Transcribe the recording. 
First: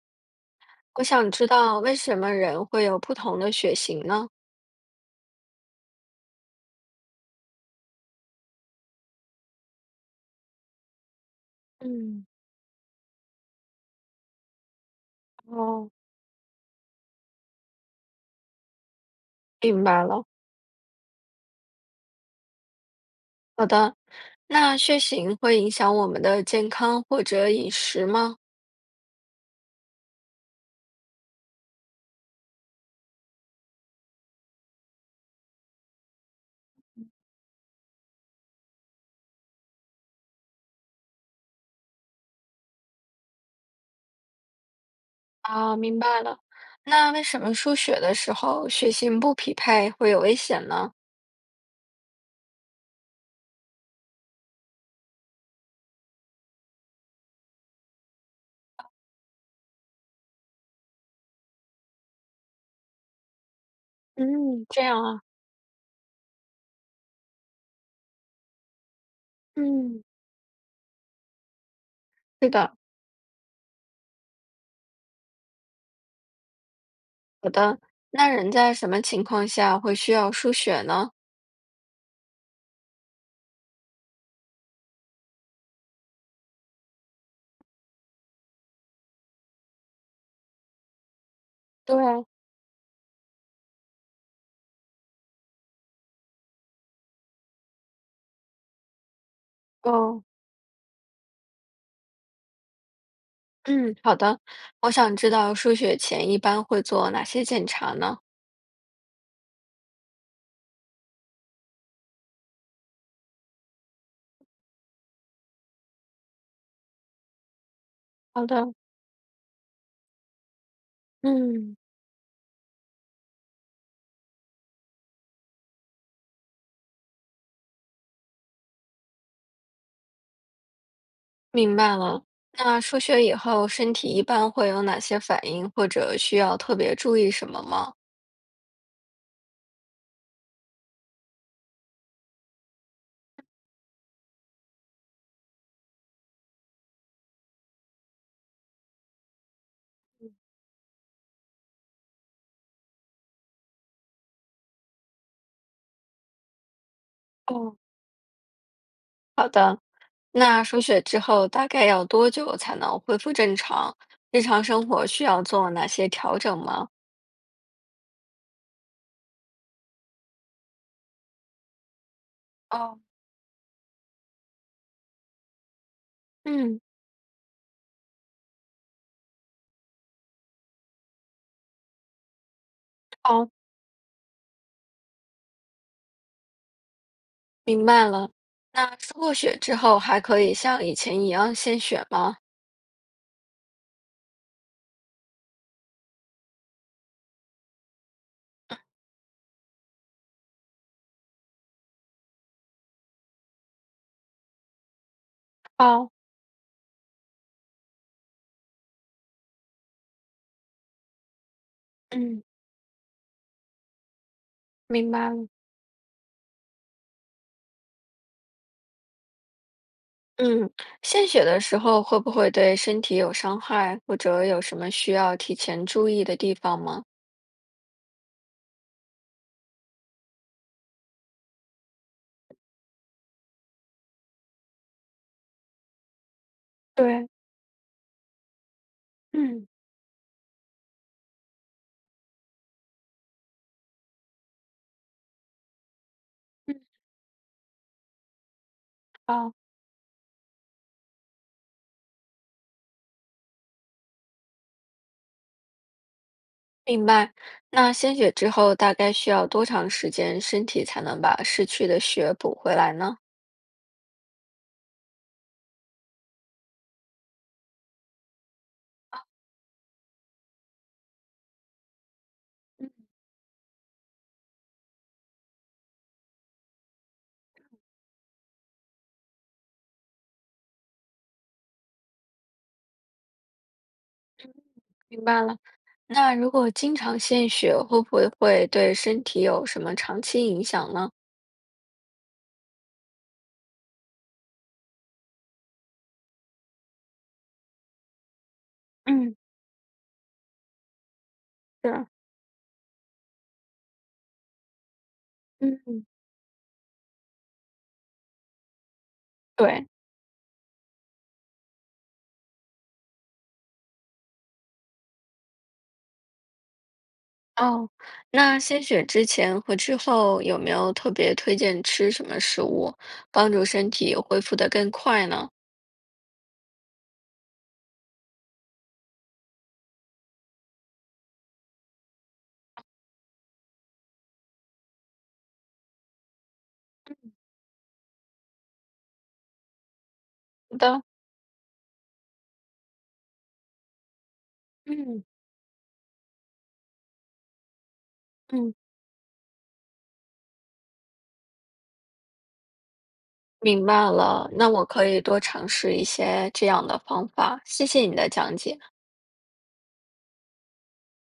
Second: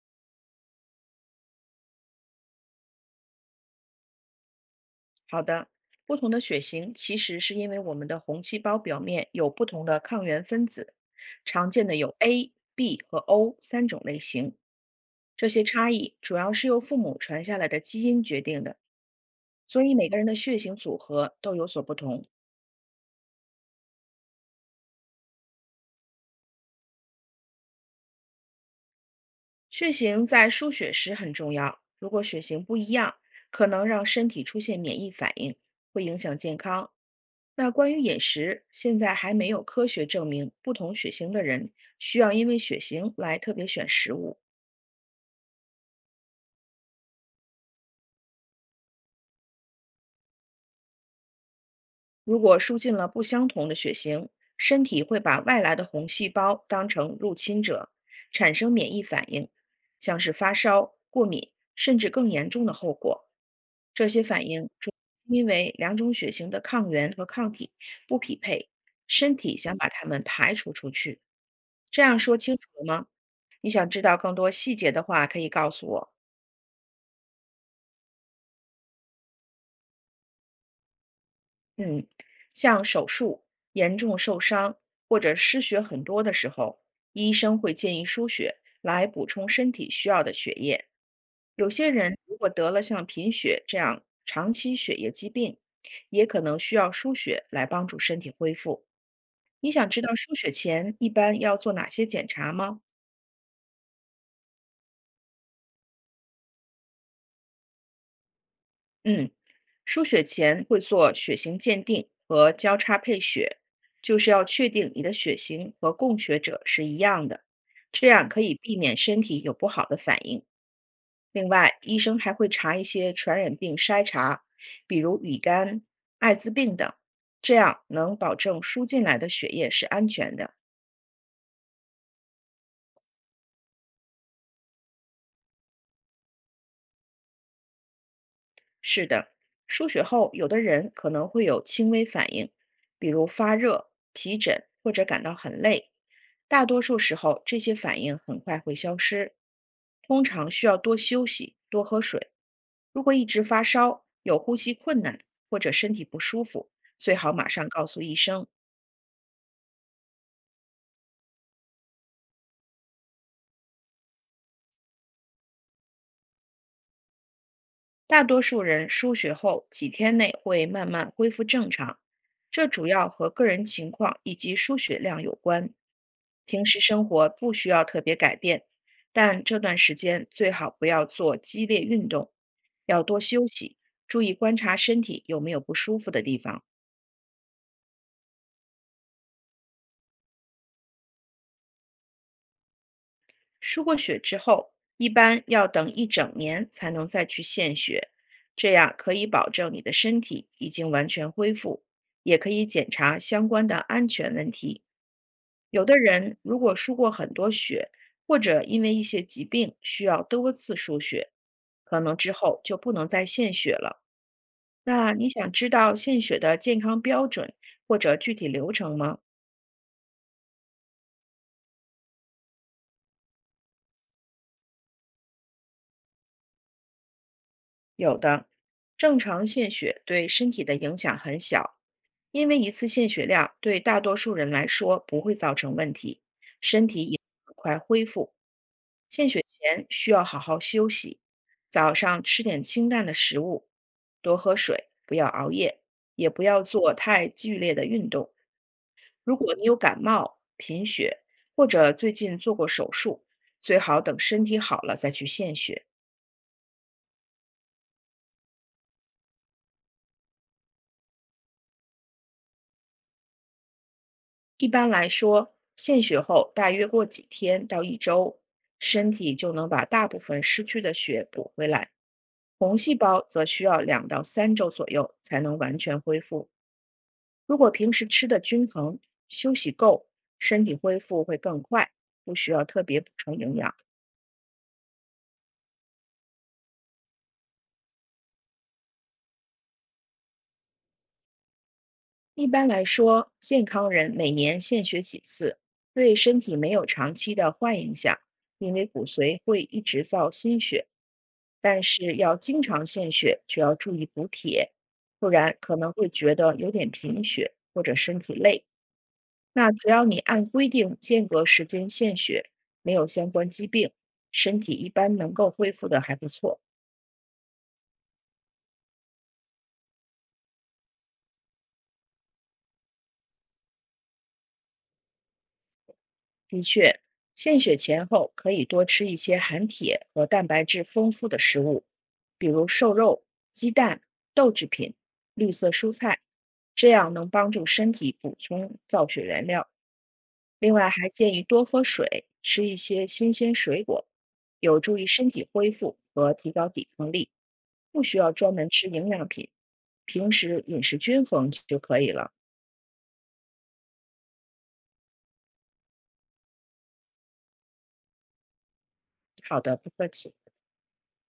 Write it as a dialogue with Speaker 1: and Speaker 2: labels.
Speaker 1: 我想知道为什么人会有不同的血型呢？
Speaker 2: 好的，不同的血型其实是因为我们的红细胞表面有不同的抗原分子，常见的有
Speaker 1: 嗯，
Speaker 2: A、B 和 O 三种类型。这些差
Speaker 1: 哦，
Speaker 2: 异主要是由父母传下来的基因决定的，所
Speaker 1: 明
Speaker 2: 以
Speaker 1: 白
Speaker 2: 每个人
Speaker 1: 了，
Speaker 2: 的血型组合都有所不同。
Speaker 1: 好的。那血型会影响我们的健康或者饮食吗？
Speaker 2: 血型在输血时很重要，如果血型不一样，可能让身体出现免疫反应，会影响健康。那关于饮食，现在还没有科学证明不同血型的人需要因为血型来特别选食物。
Speaker 1: 啊，明白了。那为什么输血的时候血型不匹配会有危险呢？
Speaker 2: 如果输进了不相同的血型，身体会把外来的红细胞当成入侵者，产生免疫反应，像是发烧、过敏，甚至更严重的后果。这些反
Speaker 1: 嗯
Speaker 2: 应
Speaker 1: 这样啊，
Speaker 2: 因为两种血型的抗原和抗体不匹配，身体想把
Speaker 1: 嗯，
Speaker 2: 它们排除出去。这样说
Speaker 1: 是
Speaker 2: 清楚
Speaker 1: 的，
Speaker 2: 了吗？你想知道更多细节的话，可以告诉我。
Speaker 1: 好的。那人在什么情况下会需要输血呢？
Speaker 2: 嗯，像手术、严重受伤或者失血很多的时候，医生会建议输血来补充身体需要的血液。有些人
Speaker 1: 对，
Speaker 2: 如果得了像贫血这样长期血液疾病，也可能需要输血来帮助身体恢复。你想知道
Speaker 1: 哦，
Speaker 2: 输血前一般要做哪些检查吗？
Speaker 1: 嗯，好的。我想知道输血前一般会做哪些检查呢？
Speaker 2: 嗯。输血前会做血型鉴定和交叉配血，就是要确定你的血型和供血者是一样的，这样可
Speaker 1: 好
Speaker 2: 以
Speaker 1: 的。
Speaker 2: 避免身体有不好的反应。另
Speaker 1: 嗯，
Speaker 2: 外，医生还会查一些传染病筛查，比如乙肝、艾滋病等，这样能保证输进来的血液是安全的。
Speaker 1: 明白了。那输血以后，身体一般会有哪些反应，或者需要特别注意什么吗？
Speaker 2: 是的，输血后，有的人可能会有轻微反应，比如发热、皮疹或者感到很累。大多数时候，这些反应很快会消失，通常需要多休息、多喝水。如果一直发烧、有呼吸困难或者身体不舒服，最好马上
Speaker 1: 哦，
Speaker 2: 告诉医生。
Speaker 1: 那输血之后大概要多久才能恢复正常？日常生活需要做哪些调整吗？
Speaker 2: 大多数人输血后几天内会慢慢恢复正常，这主
Speaker 1: 哦，
Speaker 2: 要和个人情况以及输血量有关。平时
Speaker 1: 嗯，
Speaker 2: 生活不需要特别改变，但这段时间最好不要做激烈运动，要多休
Speaker 1: 好，
Speaker 2: 息，注意观察身体有没有不舒服的地方。
Speaker 1: 明白了。那输过血之后还可以像以前一样献血吗？
Speaker 2: 输过血之后，一般要等一整年才能再去献血，这样可以保证你的身体已经完全恢复，也可以检查相关的安全问题。有的
Speaker 1: 哦，
Speaker 2: 人如果输过很多血，或者因为一些疾病需要多次输血，可能之
Speaker 1: 嗯，
Speaker 2: 后就不能再献血了。
Speaker 1: 明
Speaker 2: 那你
Speaker 1: 白了。
Speaker 2: 想知道献血的健康标准或者具体流程吗？
Speaker 1: 嗯，献血的时候会不会对身体有伤害，或者有什么需要提前注意的地方吗？
Speaker 2: 有的，正常献血对身体的影响很小。因为一次献血量对大多数人来说不会造成问题，
Speaker 1: 对，
Speaker 2: 很快恢复。献血
Speaker 1: 嗯，
Speaker 2: 前需要好好休息，早上吃点清淡的食物，多喝水，不要熬夜，也不要
Speaker 1: 嗯，
Speaker 2: 做太剧烈的运动。如
Speaker 1: 好，
Speaker 2: 果你有感冒、贫血或者最近做过手术，最好等身体好了再去献血。
Speaker 1: 明白。那献血之后大概需要多长时间，身体才能把失去的血补回来呢？
Speaker 2: 一般来说，献血后大约过几天到一周，身体就能把大部分失去的血补回来。红
Speaker 1: 嗯，
Speaker 2: 细胞则需要两到三周左右才能完全恢复。如果平时吃的均衡，休息够，身体恢复会更快，不需要特别补充营养。
Speaker 1: 明白了。那如果经常献血，会不会对身体有什么长期影响呢？
Speaker 2: 一般来说，健康人每年献血几次，对身体没有长期的坏影响，因为骨
Speaker 1: 嗯，
Speaker 2: 髓会一直造新血。但
Speaker 1: 是，
Speaker 2: 是要经常献血，就要注意补铁，不然可能
Speaker 1: 嗯，
Speaker 2: 会觉得有点贫血或者身体累。那
Speaker 1: 对。
Speaker 2: 只要你按规定间隔时间献血，没有相关疾病，身体一般能够恢复的还不错。
Speaker 1: 哦，那献血之前和之后有没有特别推荐吃什么食物，帮助身体恢复的更快呢？
Speaker 2: 的确，献血前后可以多吃一些含铁和蛋白质丰富的食物，比如瘦肉、鸡蛋、豆制品、绿色蔬菜，这样能帮助身体补充造血原料。另
Speaker 1: 好
Speaker 2: 外，
Speaker 1: 的，
Speaker 2: 还建议多喝水，吃一些新鲜水果，有助于
Speaker 1: 嗯
Speaker 2: 身体恢复和提高抵抗力，不需要专门
Speaker 1: 嗯，
Speaker 2: 吃营养品。平时饮食均衡就可以了。
Speaker 1: 明白了，那我可以多尝试一些这样的方法。谢谢你的讲解。
Speaker 2: 好的，不客气。